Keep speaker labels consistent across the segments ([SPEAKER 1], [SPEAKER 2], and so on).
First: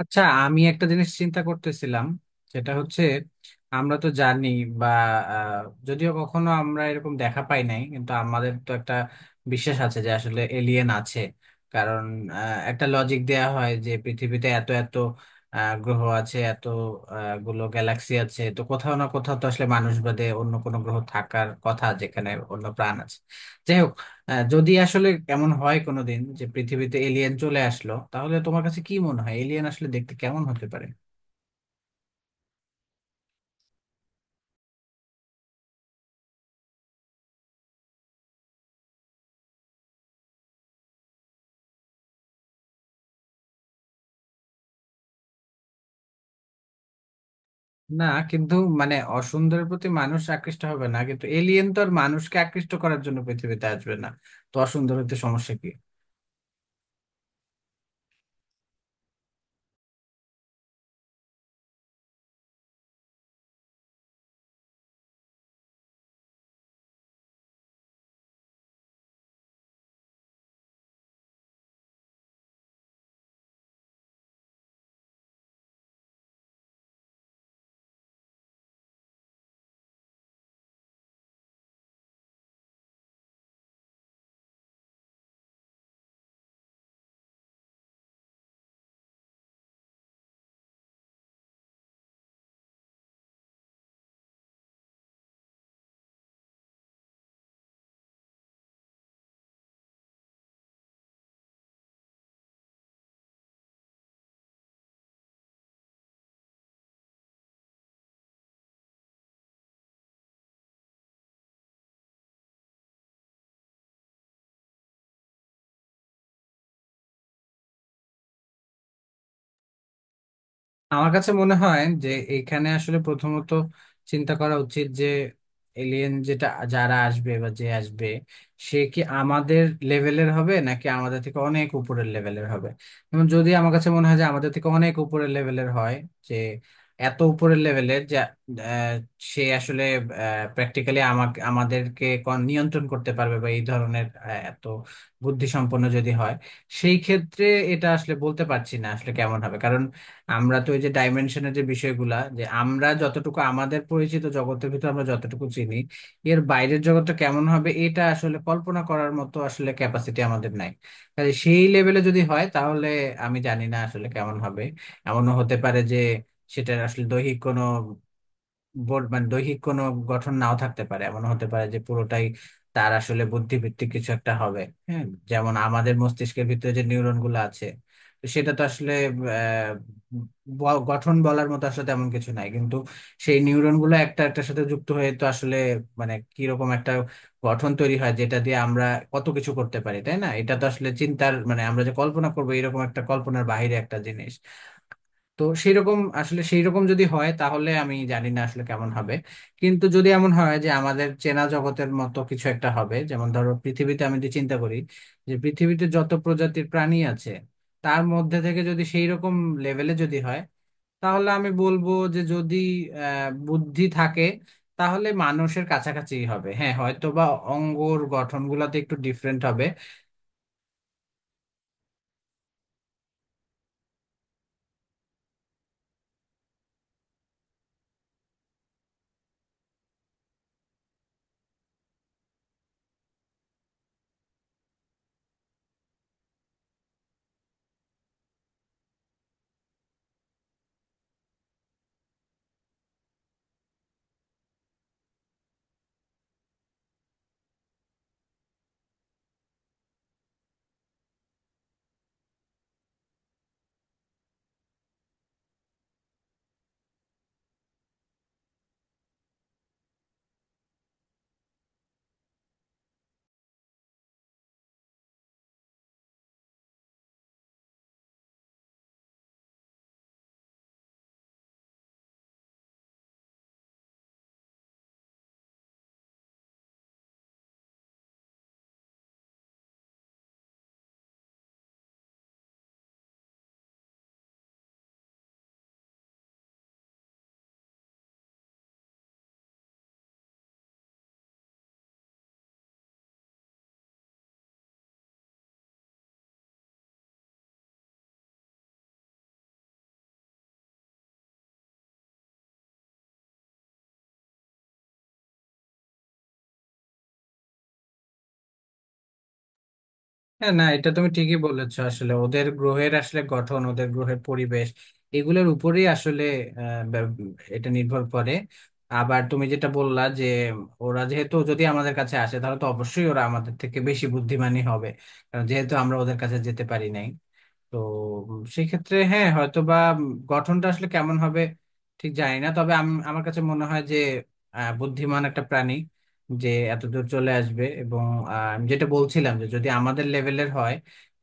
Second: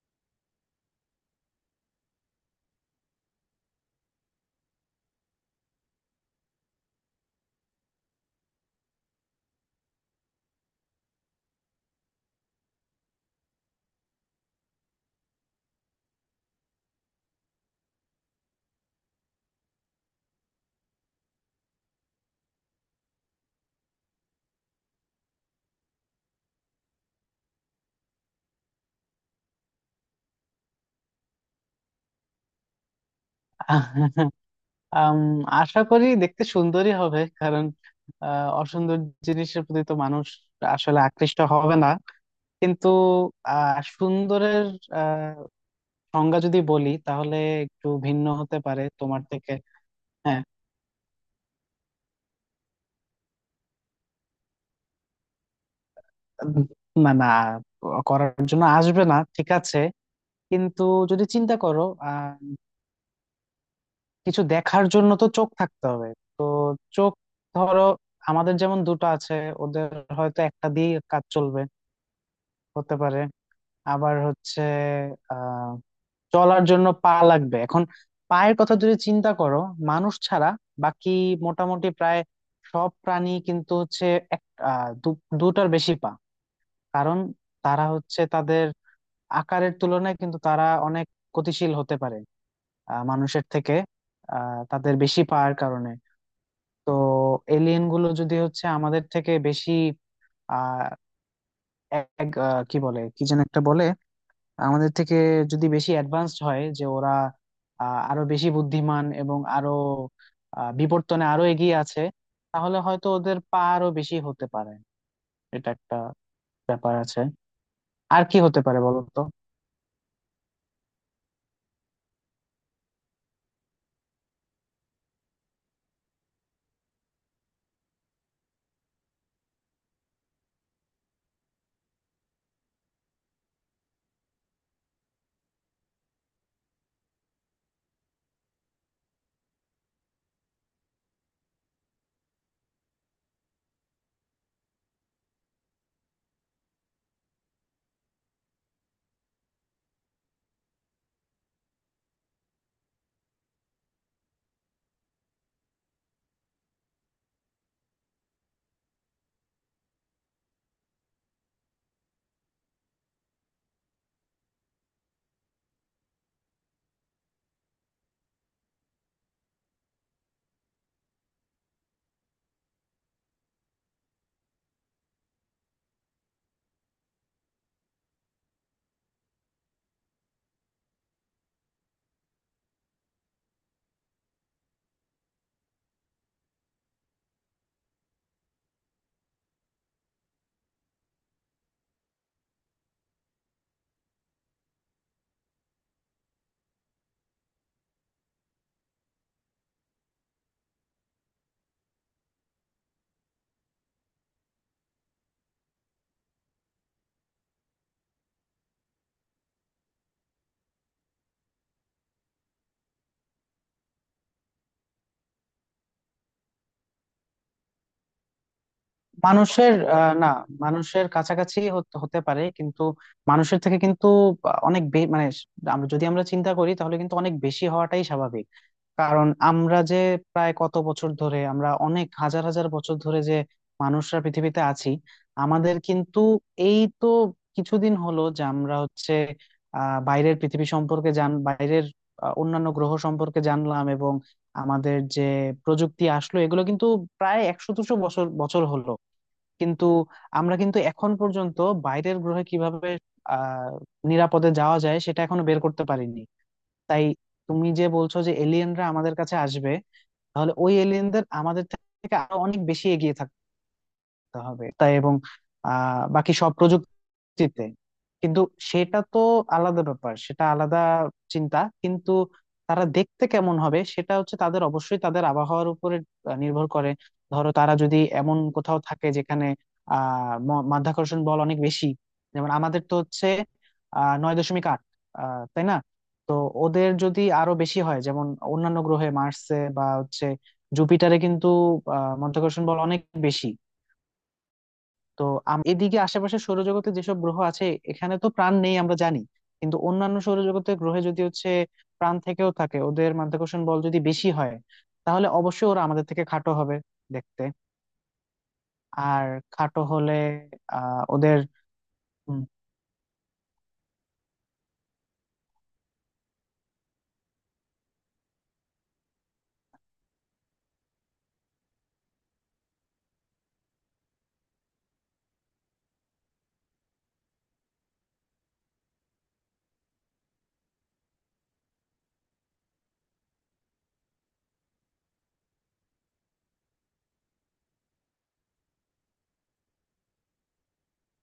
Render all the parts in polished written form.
[SPEAKER 1] আচ্ছা, আমি একটা জিনিস চিন্তা করতেছিলাম। সেটা হচ্ছে আমরা তো জানি বা আহ, যদিও কখনো আমরা এরকম দেখা পাই নাই, কিন্তু আমাদের তো একটা বিশ্বাস আছে যে আসলে এলিয়েন আছে। কারণ একটা লজিক দেয়া হয় যে পৃথিবীতে এত এত গ্রহ আছে, এত গুলো গ্যালাক্সি আছে, তো কোথাও না কোথাও তো আসলে মানুষ বাদে অন্য কোনো গ্রহ থাকার কথা যেখানে অন্য প্রাণ আছে। যাই হোক, হ্যাঁ, যদি আসলে এমন হয় কোনোদিন যে পৃথিবীতে এলিয়েন চলে আসলো, তাহলে তোমার কাছে কি মনে হয় এলিয়েন আসলে দেখতে কেমন হতে পারে?
[SPEAKER 2] আম, আশা করি দেখতে সুন্দরই হবে, কারণ অসুন্দর জিনিসের প্রতি তো মানুষ আসলে আকৃষ্ট হবে না। কিন্তু সুন্দরের আহ, সংজ্ঞা যদি বলি তাহলে একটু
[SPEAKER 1] না,
[SPEAKER 2] ভিন্ন
[SPEAKER 1] কিন্তু
[SPEAKER 2] হতে পারে
[SPEAKER 1] মানে
[SPEAKER 2] তোমার থেকে।
[SPEAKER 1] অসুন্দরের প্রতি মানুষ
[SPEAKER 2] হ্যাঁ,
[SPEAKER 1] আকৃষ্ট হবে না, কিন্তু এলিয়েন তো আর মানুষকে আকৃষ্ট করার জন্য পৃথিবীতে আসবে না। তো অসুন্দর হতে সমস্যা কি?
[SPEAKER 2] না, না, করার জন্য আসবে না ঠিক আছে, কিন্তু যদি চিন্তা করো আহ কিছু দেখার জন্য তো চোখ থাকতে হবে। তো চোখ, ধরো আমাদের যেমন দুটো আছে, ওদের হয়তো একটা দিয়ে কাজ চলবে, হতে পারে। আবার হচ্ছে আহ চলার জন্য পা লাগবে। এখন পায়ের কথা যদি চিন্তা করো, মানুষ ছাড়া বাকি মোটামুটি প্রায় সব প্রাণী কিন্তু হচ্ছে এক দুটার বেশি পা, কারণ তারা হচ্ছে তাদের আকারের তুলনায় কিন্তু তারা অনেক গতিশীল হতে পারে মানুষের থেকে, তাদের বেশি পাওয়ার কারণে। তো এলিয়েন গুলো যদি হচ্ছে আমাদের থেকে বেশি আহ এক, কি বলে, কি যেন একটা বলে, আমাদের থেকে যদি বেশি অ্যাডভান্সড হয়, যে ওরা আরো বেশি বুদ্ধিমান এবং আরো বিবর্তনে আরো এগিয়ে আছে, তাহলে হয়তো ওদের পা আরো বেশি হতে পারে। এটা একটা ব্যাপার আছে। আর কি হতে পারে বলো তো?
[SPEAKER 1] আমার কাছে মনে হয় যে এখানে আসলে প্রথমত চিন্তা করা উচিত যে এলিয়েন যেটা, যারা আসবে বা যে আসবে, সে কি আমাদের লেভেলের হবে নাকি আমাদের থেকে অনেক উপরের লেভেলের হবে। যেমন, যদি আমার কাছে মনে হয় যে আমাদের থেকে অনেক উপরের লেভেলের হয়, যে এত উপরের লেভেলের যে সে আসলে প্র্যাকটিক্যালি আমাকে, আমাদেরকে নিয়ন্ত্রণ করতে পারবে বা এই ধরনের, এত বুদ্ধিসম্পন্ন যদি হয়, সেই ক্ষেত্রে এটা আসলে বলতে পারছি না আসলে কেমন হবে। আমরা তো ওই যে ডাইমেনশনের যে বিষয়গুলা, যে আমরা যতটুকু আমাদের পরিচিত জগতের ভিতর আমরা যতটুকু চিনি, এর বাইরের জগৎটা কেমন হবে এটা আসলে কল্পনা করার মতো আসলে ক্যাপাসিটি আমাদের নাই। কাজে সেই লেভেলে যদি হয় তাহলে আমি জানি না আসলে কেমন হবে। এমনও হতে পারে যে সেটার আসলে দৈহিক কোনো বোর্ড, মানে দৈহিক কোনো গঠন নাও থাকতে পারে, এমন হতে পারে যে পুরোটাই তার আসলে বুদ্ধিভিত্তিক কিছু একটা হবে। হ্যাঁ, যেমন আমাদের মস্তিষ্কের ভিতরে যে নিউরন গুলো আছে, তো সেটা তো আসলে আহ, গঠন বলার মতো আসলে তেমন কিছু নাই, কিন্তু সেই নিউরন গুলো একটা একটার সাথে যুক্ত হয়ে তো আসলে মানে কিরকম একটা গঠন তৈরি হয় যেটা দিয়ে আমরা কত কিছু করতে পারি, তাই না? এটা তো আসলে চিন্তার, মানে আমরা যে কল্পনা করবো এরকম একটা কল্পনার বাইরে একটা জিনিস। তো সেইরকম আসলে, সেইরকম যদি হয় তাহলে আমি জানি না আসলে কেমন হবে। কিন্তু যদি এমন হয় যে আমাদের চেনা জগতের মতো কিছু একটা হবে, যেমন ধরো পৃথিবীতে আমি যদি চিন্তা করি যে পৃথিবীতে যত প্রজাতির প্রাণী আছে তার মধ্যে থেকে যদি সেই রকম লেভেলে যদি হয়, তাহলে আমি বলবো যে যদি বুদ্ধি থাকে তাহলে মানুষের কাছাকাছি হবে। হ্যাঁ, হয়তো বা অঙ্গর গঠনগুলোতে একটু ডিফারেন্ট হবে।
[SPEAKER 2] মানুষের না, মানুষের কাছাকাছি হতে হতে পারে, কিন্তু মানুষের থেকে কিন্তু অনেক মানে আমরা যদি আমরা চিন্তা করি তাহলে কিন্তু অনেক বেশি হওয়াটাই স্বাভাবিক। কারণ আমরা যে প্রায় কত বছর ধরে, আমরা অনেক হাজার হাজার বছর ধরে যে মানুষরা পৃথিবীতে আছি, আমাদের কিন্তু এই তো কিছুদিন হলো যে আমরা হচ্ছে বাইরের পৃথিবী সম্পর্কে জান বাইরের অন্যান্য গ্রহ সম্পর্কে জানলাম, এবং আমাদের যে প্রযুক্তি আসলো এগুলো কিন্তু প্রায় 100-200 বছর বছর হলো। কিন্তু আমরা কিন্তু এখন পর্যন্ত বাইরের গ্রহে কিভাবে আহ নিরাপদে যাওয়া যায় সেটা এখনো বের করতে পারিনি। তাই তুমি যে বলছো যে এলিয়েনরা আমাদের কাছে আসবে, তাহলে ওই এলিয়েনদের আমাদের থেকে আরো অনেক বেশি এগিয়ে থাকতে হবে তাই, এবং বাকি সব প্রযুক্তি চিতে। কিন্তু সেটা তো আলাদা ব্যাপার, সেটা আলাদা চিন্তা। কিন্তু তারা দেখতে কেমন হবে সেটা হচ্ছে, তাদের অবশ্যই তাদের আবহাওয়ার উপরে নির্ভর করে। ধরো তারা যদি এমন কোথাও থাকে যেখানে মাধ্যাকর্ষণ বল অনেক বেশি। যেমন আমাদের তো হচ্ছে 9.8, তাই না? তো ওদের যদি আরো বেশি হয়, যেমন অন্যান্য গ্রহে মার্সে বা হচ্ছে জুপিটারে কিন্তু মাধ্যাকর্ষণ বল অনেক বেশি। তো এদিকে আশেপাশে সৌরজগতে যেসব গ্রহ আছে, এখানে তো প্রাণ নেই আমরা জানি, কিন্তু অন্যান্য সৌরজগতের গ্রহে যদি হচ্ছে প্রাণ থেকেও থাকে, ওদের মাধ্যাকর্ষণ বল যদি বেশি হয়, তাহলে অবশ্যই ওরা আমাদের থেকে খাটো হবে দেখতে। আর খাটো হলে
[SPEAKER 1] হ্যাঁ, না, এটা তুমি ঠিকই
[SPEAKER 2] ওদের
[SPEAKER 1] বলেছো, আসলে
[SPEAKER 2] উম,
[SPEAKER 1] ওদের গ্রহের আসলে গঠন, ওদের গ্রহের পরিবেশ এগুলোর উপরেই আসলে আহ, ব্যব- এটা নির্ভর করে। আবার তুমি যেটা বললা যে ওরা যেহেতু যদি আমাদের কাছে আসে তাহলে তো অবশ্যই ওরা আমাদের থেকে বেশি বুদ্ধিমানী হবে, কারণ যেহেতু আমরা ওদের কাছে যেতে পারি নাই। তো সেক্ষেত্রে হ্যাঁ হয়তো বা গঠনটা আসলে কেমন হবে ঠিক জানি না, তবে আমি, আমার কাছে মনে হয় যে বুদ্ধিমান একটা প্রাণী যে এত দূর চলে আসবে এবং আমি যেটা বলছিলাম যে যদি আমাদের লেভেলের হয়,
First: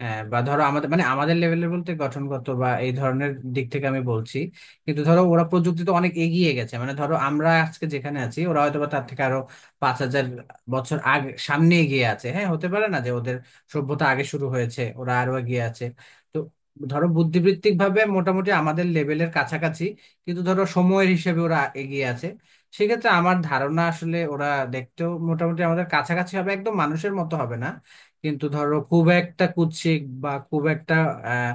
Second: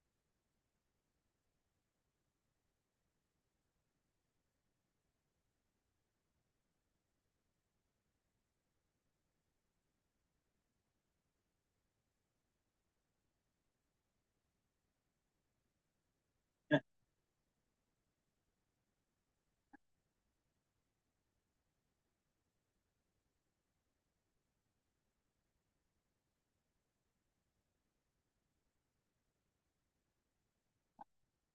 [SPEAKER 1] বা ধরো আমাদের মানে আমাদের লেভেলের বলতে গঠনগত বা এই ধরনের দিক থেকে আমি বলছি, কিন্তু ধরো ওরা প্রযুক্তিতে অনেক এগিয়ে গেছে, মানে ধরো আমরা আজকে যেখানে আছি ওরা হয়তো বা তার থেকে আরো 5,000 বছর আগে, সামনে এগিয়ে আছে। হ্যাঁ, হতে পারে না যে ওদের সভ্যতা আগে শুরু হয়েছে, ওরা আরো এগিয়ে আছে। তো ধরো বুদ্ধিবৃত্তিক ভাবে মোটামুটি আমাদের লেভেলের কাছাকাছি, কিন্তু ধরো সময়ের হিসেবে ওরা এগিয়ে আছে, সেক্ষেত্রে আমার ধারণা আসলে ওরা দেখতেও মোটামুটি আমাদের কাছাকাছি হবে, একদম মানুষের মতো হবে না, কিন্তু ধরো খুব একটা কুৎসিক বা খুব একটা আহ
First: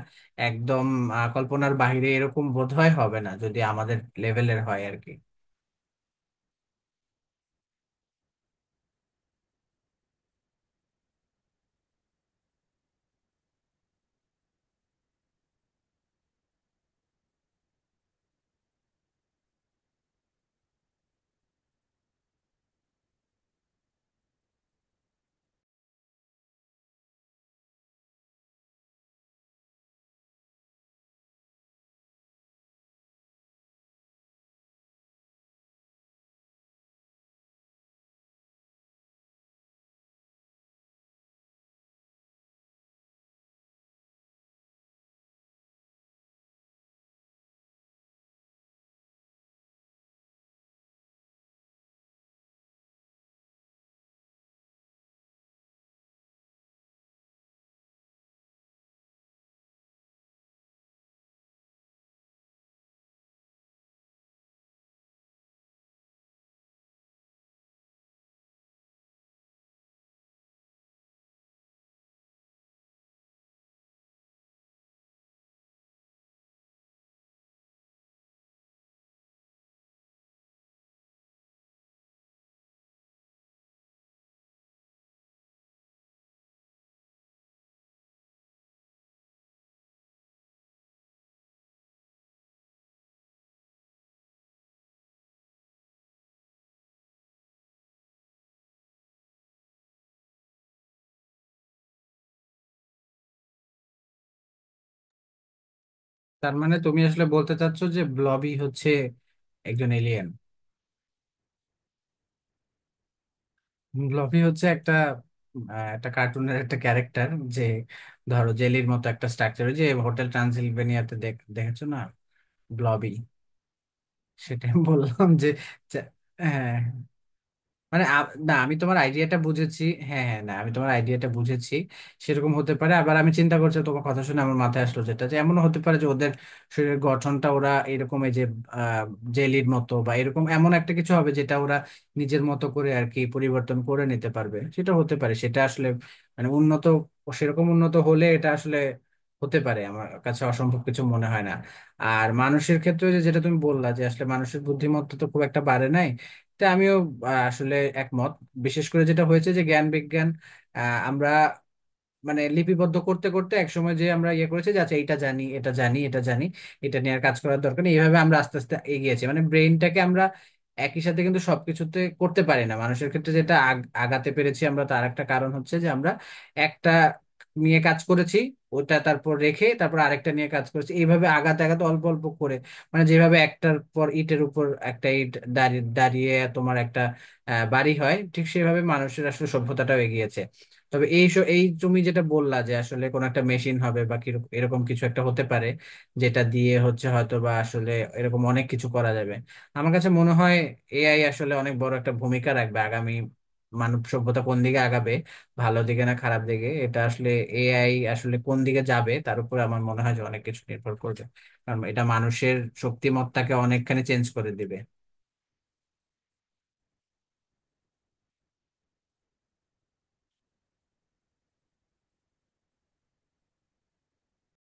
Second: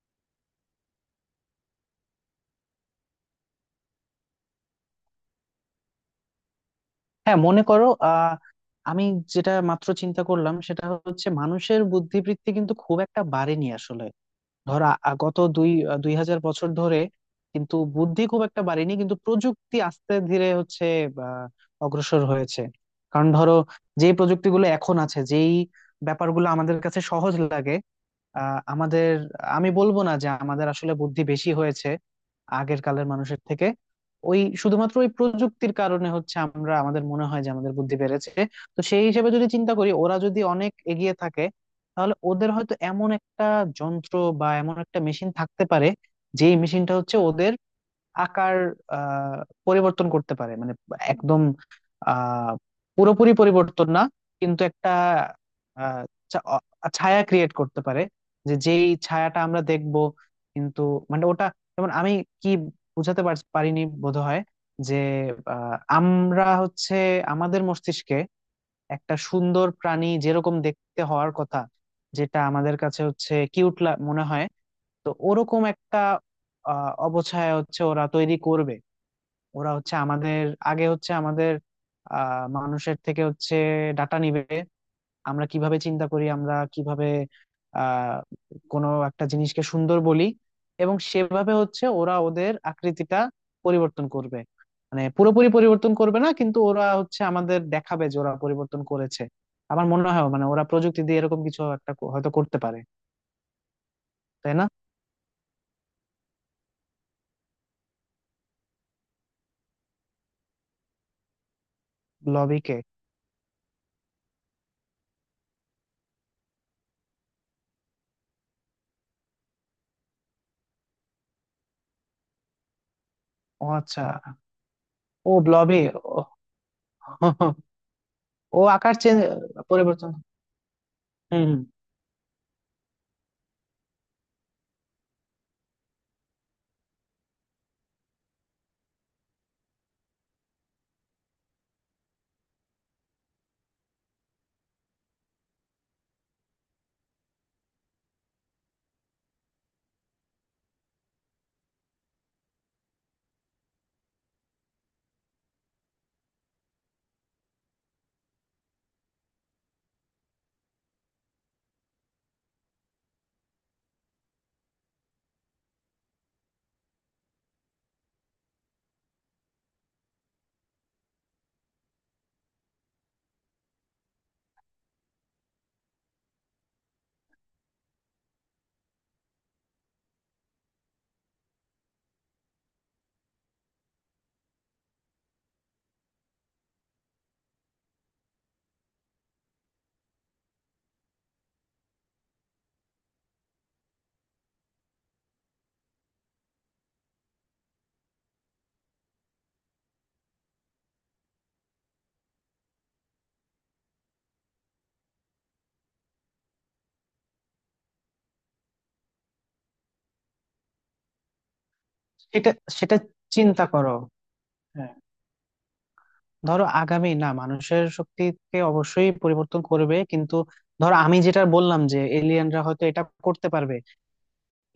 [SPEAKER 1] একদম কল্পনার বাইরে এরকম বোধহয় হবে না, যদি আমাদের লেভেলের হয় আর কি।
[SPEAKER 2] হ্যাঁ, মনে করো আমি যেটা মাত্র চিন্তা করলাম সেটা হচ্ছে মানুষের বুদ্ধিবৃত্তি কিন্তু খুব একটা বাড়েনি আসলে। ধর গত দুই 2000 বছর ধরে কিন্তু বুদ্ধি খুব একটা বাড়েনি, কিন্তু প্রযুক্তি আস্তে ধীরে হচ্ছে আহ, অগ্রসর হয়েছে। কারণ ধরো যে প্রযুক্তিগুলো এখন আছে, যেই ব্যাপারগুলো আমাদের কাছে সহজ লাগে, আমাদের, আমি বলবো না যে আমাদের আসলে বুদ্ধি বেশি হয়েছে আগের কালের মানুষের থেকে। ওই শুধুমাত্র ওই প্রযুক্তির কারণে হচ্ছে আমরা, আমাদের মনে হয় যে আমাদের বুদ্ধি বেড়েছে। তো সেই হিসেবে যদি চিন্তা করি, ওরা যদি অনেক এগিয়ে থাকে তাহলে ওদের হয়তো এমন একটা যন্ত্র বা এমন একটা মেশিন থাকতে পারে, যেই মেশিনটা হচ্ছে ওদের আকার আহ পরিবর্তন করতে পারে। মানে একদম আহ পুরোপুরি পরিবর্তন না, কিন্তু একটা আহ ছা- অ- ছায়া ক্রিয়েট করতে পারে, যে যেই ছায়াটা আমরা দেখব। কিন্তু মানে ওটা, যেমন আমি কি বুঝাতে পারিনি বোধহয়, যে আমরা হচ্ছে আমাদের মস্তিষ্কে একটা সুন্দর প্রাণী যেরকম দেখতে হওয়ার কথা, যেটা আমাদের কাছে হচ্ছে কিউট মনে হয়, তো ওরকম একটা অবছায়া হচ্ছে ওরা তৈরি করবে। ওরা হচ্ছে আমাদের আগে, হচ্ছে আমাদের মানুষের থেকে হচ্ছে ডাটা নিবে, আমরা কিভাবে চিন্তা করি, আমরা কিভাবে আহ কোনো একটা জিনিসকে সুন্দর বলি, এবং সেভাবে হচ্ছে ওরা ওদের আকৃতিটা পরিবর্তন করবে। মানে পুরোপুরি পরিবর্তন করবে না, কিন্তু ওরা হচ্ছে আমাদের দেখাবে যে ওরা পরিবর্তন করেছে। আমার মনে হয় মানে ওরা প্রযুক্তি দিয়ে এরকম কিছু একটা হয়তো করতে পারে, তাই না?
[SPEAKER 1] তার মানে তুমি আসলে বলতে চাচ্ছো যে ব্লবি হচ্ছে একজন এলিয়েন।
[SPEAKER 2] লবিকে।
[SPEAKER 1] ব্লবি হচ্ছে একটা একটা কার্টুনের একটা ক্যারেক্টার, যে ধরো জেলির মতো একটা স্ট্রাকচার, যে হোটেল ট্রান্সিলভেনিয়াতে দেখেছো না, ব্লবি।
[SPEAKER 2] ও আচ্ছা।
[SPEAKER 1] সেটাই বললাম
[SPEAKER 2] ও
[SPEAKER 1] যে
[SPEAKER 2] ব্লবে।
[SPEAKER 1] যে-
[SPEAKER 2] ও।
[SPEAKER 1] হ্যাঁ। মানে না,
[SPEAKER 2] ও
[SPEAKER 1] আমি
[SPEAKER 2] আকার
[SPEAKER 1] তোমার
[SPEAKER 2] চেন
[SPEAKER 1] আইডিয়াটা বুঝেছি।
[SPEAKER 2] পরিবর্তন।
[SPEAKER 1] হ্যাঁ হ্যাঁ, না, আমি তোমার আইডিয়াটা
[SPEAKER 2] হুম, হুম।
[SPEAKER 1] বুঝেছি। সেরকম হতে পারে, আবার আমি চিন্তা করছি তোমার কথা শুনে আমার মাথায় আসলো যেটা, যে এমন হতে পারে যে ওদের শরীরের গঠনটা ওরা এরকম, এই যে জেলির মতো বা এরকম এমন একটা কিছু হবে যেটা ওরা নিজের মতো করে আর কি পরিবর্তন করে নিতে পারবে। সেটা হতে পারে, সেটা আসলে মানে উন্নত, সেরকম উন্নত হলে এটা আসলে হতে পারে, আমার কাছে অসম্ভব কিছু মনে হয় না। আর মানুষের ক্ষেত্রে ওই যে যেটা তুমি বললা যে আসলে মানুষের বুদ্ধিমত্তা তো খুব একটা বাড়ে নাই, তা আমিও আসলে একমত। বিশেষ করে যেটা হয়েছে যে জ্ঞান বিজ্ঞান আমরা মানে লিপিবদ্ধ করতে করতে একসময় যে আমরা ইয়ে করেছি যে আচ্ছা, এটা জানি, এটা জানি, এটা জানি, এটা নিয়ে আর কাজ করার দরকার নেই, এইভাবে আমরা আস্তে আস্তে এগিয়েছি। মানে ব্রেইনটাকে আমরা একই সাথে কিন্তু সবকিছুতে করতে পারি না, মানুষের ক্ষেত্রে যেটা আগাতে পেরেছি আমরা, তার একটা কারণ হচ্ছে যে আমরা একটা নিয়ে কাজ করেছি, ওটা তারপর রেখে তারপর আরেকটা নিয়ে কাজ করেছি, এইভাবে আগাতে আগাতে অল্প অল্প করে, মানে যেভাবে একটার পর ইটের উপর একটা ইট দাঁড়িয়ে দাঁড়িয়ে তোমার একটা বাড়ি হয়, ঠিক সেভাবে মানুষের আসলে সভ্যতাটাও এগিয়েছে। তবে এই এই তুমি যেটা বললা যে আসলে কোন একটা মেশিন হবে বা এরকম কিছু একটা হতে পারে যেটা দিয়ে হচ্ছে হয়তো বা আসলে এরকম অনেক কিছু করা যাবে, আমার কাছে মনে হয় এআই আসলে অনেক বড় একটা ভূমিকা রাখবে আগামী। মানব সভ্যতা কোন দিকে আগাবে, ভালো দিকে না খারাপ দিকে, এটা আসলে এআই আসলে কোন দিকে যাবে তার উপর আমার মনে হয় যে অনেক কিছু নির্ভর করবে। কারণ এটা
[SPEAKER 2] সেটা
[SPEAKER 1] মানুষের
[SPEAKER 2] সেটা
[SPEAKER 1] শক্তিমত্তাকে
[SPEAKER 2] চিন্তা করো।
[SPEAKER 1] অনেকখানি চেঞ্জ করে দিবে।
[SPEAKER 2] হ্যাঁ, ধরো আগামী, না, মানুষের শক্তিকে অবশ্যই পরিবর্তন করবে, কিন্তু ধরো আমি যেটা বললাম যে এলিয়েনরা হয়তো এটা করতে পারবে,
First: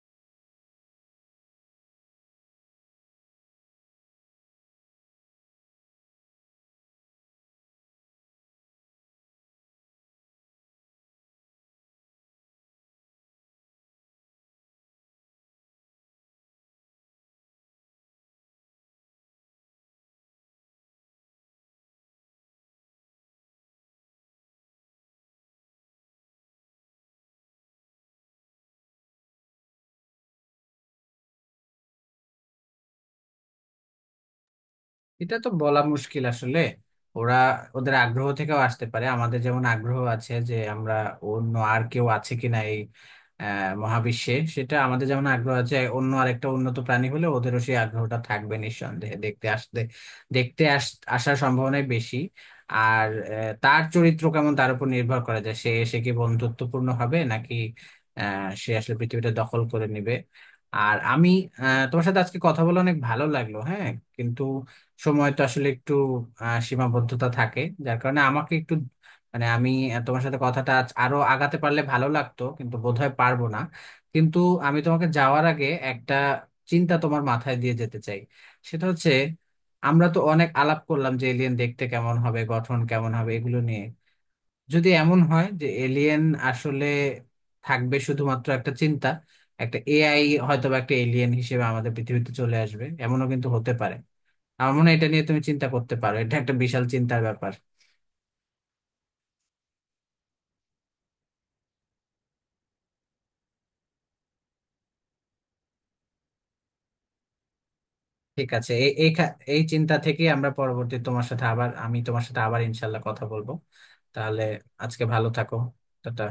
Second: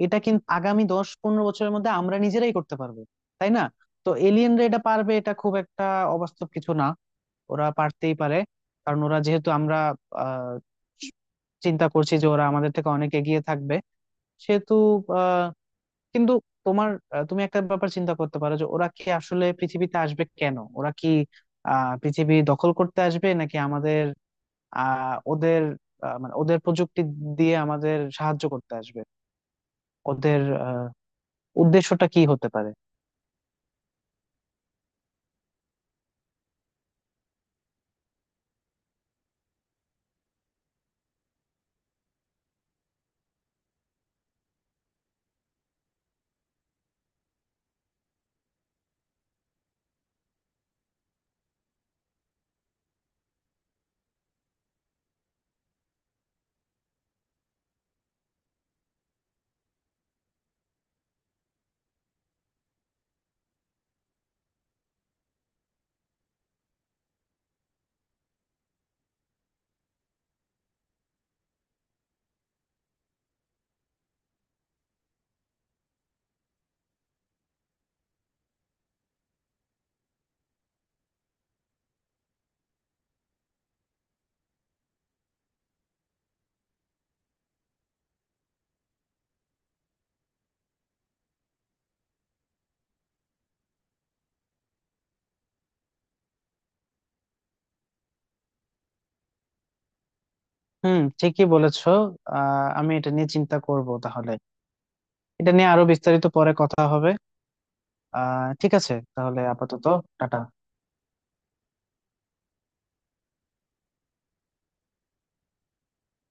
[SPEAKER 2] এটা কিন্তু আগামী 10-15 বছরের মধ্যে আমরা নিজেরাই করতে পারবো, তাই না? তো এলিয়েনরা এটা পারবে, এটা খুব একটা অবাস্তব কিছু না। ওরা পারতেই পারে, কারণ ওরা যেহেতু, আমরা আহ চিন্তা করছি যে ওরা আমাদের থেকে অনেক এগিয়ে থাকবে সেহেতু। কিন্তু তুমি একটা ব্যাপার চিন্তা করতে পারো, যে ওরা কি আসলে পৃথিবীতে আসবে কেন? ওরা কি পৃথিবী দখল করতে আসবে, নাকি আমাদের ওদের, মানে ওদের প্রযুক্তি দিয়ে আমাদের সাহায্য করতে আসবে? ওদের আহ উদ্দেশ্যটা কি হতে পারে?
[SPEAKER 1] এটা তো বলা মুশকিল আসলে। ওরা ওদের আগ্রহ থেকেও আসতে পারে, আমাদের যেমন আগ্রহ আছে যে আমরা অন্য আর কেউ আছে কিনা এই মহাবিশ্বে, সেটা আমাদের যেমন আগ্রহ আছে, অন্য আরেকটা উন্নত প্রাণী হলে ওদেরও সেই আগ্রহটা থাকবে নিঃসন্দেহে দেখতে আসতে, দেখতে আস আসার সম্ভাবনাই বেশি। আর তার চরিত্র কেমন তার উপর নির্ভর করা যায় সে এসে কি বন্ধুত্বপূর্ণ হবে নাকি সে আসলে পৃথিবীটা দখল করে নেবে। আর আমি তোমার সাথে আজকে কথা বলে অনেক ভালো লাগলো। হ্যাঁ, কিন্তু সময়টা আসলে একটু সীমাবদ্ধতা থাকে যার কারণে আমাকে একটু, মানে আমি তোমার সাথে কথাটা আজ আরো আগাতে পারলে ভালো লাগতো, কিন্তু বোধহয় পারবো না। কিন্তু আমি তোমাকে যাওয়ার আগে একটা চিন্তা তোমার মাথায় দিয়ে যেতে চাই। সেটা হচ্ছে আমরা তো অনেক আলাপ করলাম যে এলিয়েন দেখতে কেমন হবে, গঠন কেমন হবে, এগুলো নিয়ে। যদি এমন হয় যে এলিয়েন আসলে থাকবে শুধুমাত্র একটা চিন্তা, একটা এআই হয়তো বা একটা এলিয়েন হিসেবে আমাদের পৃথিবীতে চলে আসবে, এমনও কিন্তু হতে পারে। আমার মনে হয় এটা নিয়ে তুমি চিন্তা করতে পারো, এটা একটা বিশাল চিন্তার ব্যাপার।
[SPEAKER 2] হুম, ঠিকই বলেছো। আমি এটা নিয়ে চিন্তা করব তাহলে, এটা নিয়ে আরো বিস্তারিত পরে কথা হবে।
[SPEAKER 1] ঠিক আছে,
[SPEAKER 2] ঠিক
[SPEAKER 1] এই
[SPEAKER 2] আছে
[SPEAKER 1] এই
[SPEAKER 2] তাহলে,
[SPEAKER 1] এই
[SPEAKER 2] আপাতত
[SPEAKER 1] চিন্তা থেকে
[SPEAKER 2] টাটা।
[SPEAKER 1] আমরা পরবর্তী, তোমার সাথে আবার আমি তোমার সাথে আবার ইনশাল্লাহ কথা বলবো তাহলে। আজকে ভালো থাকো। টাটা।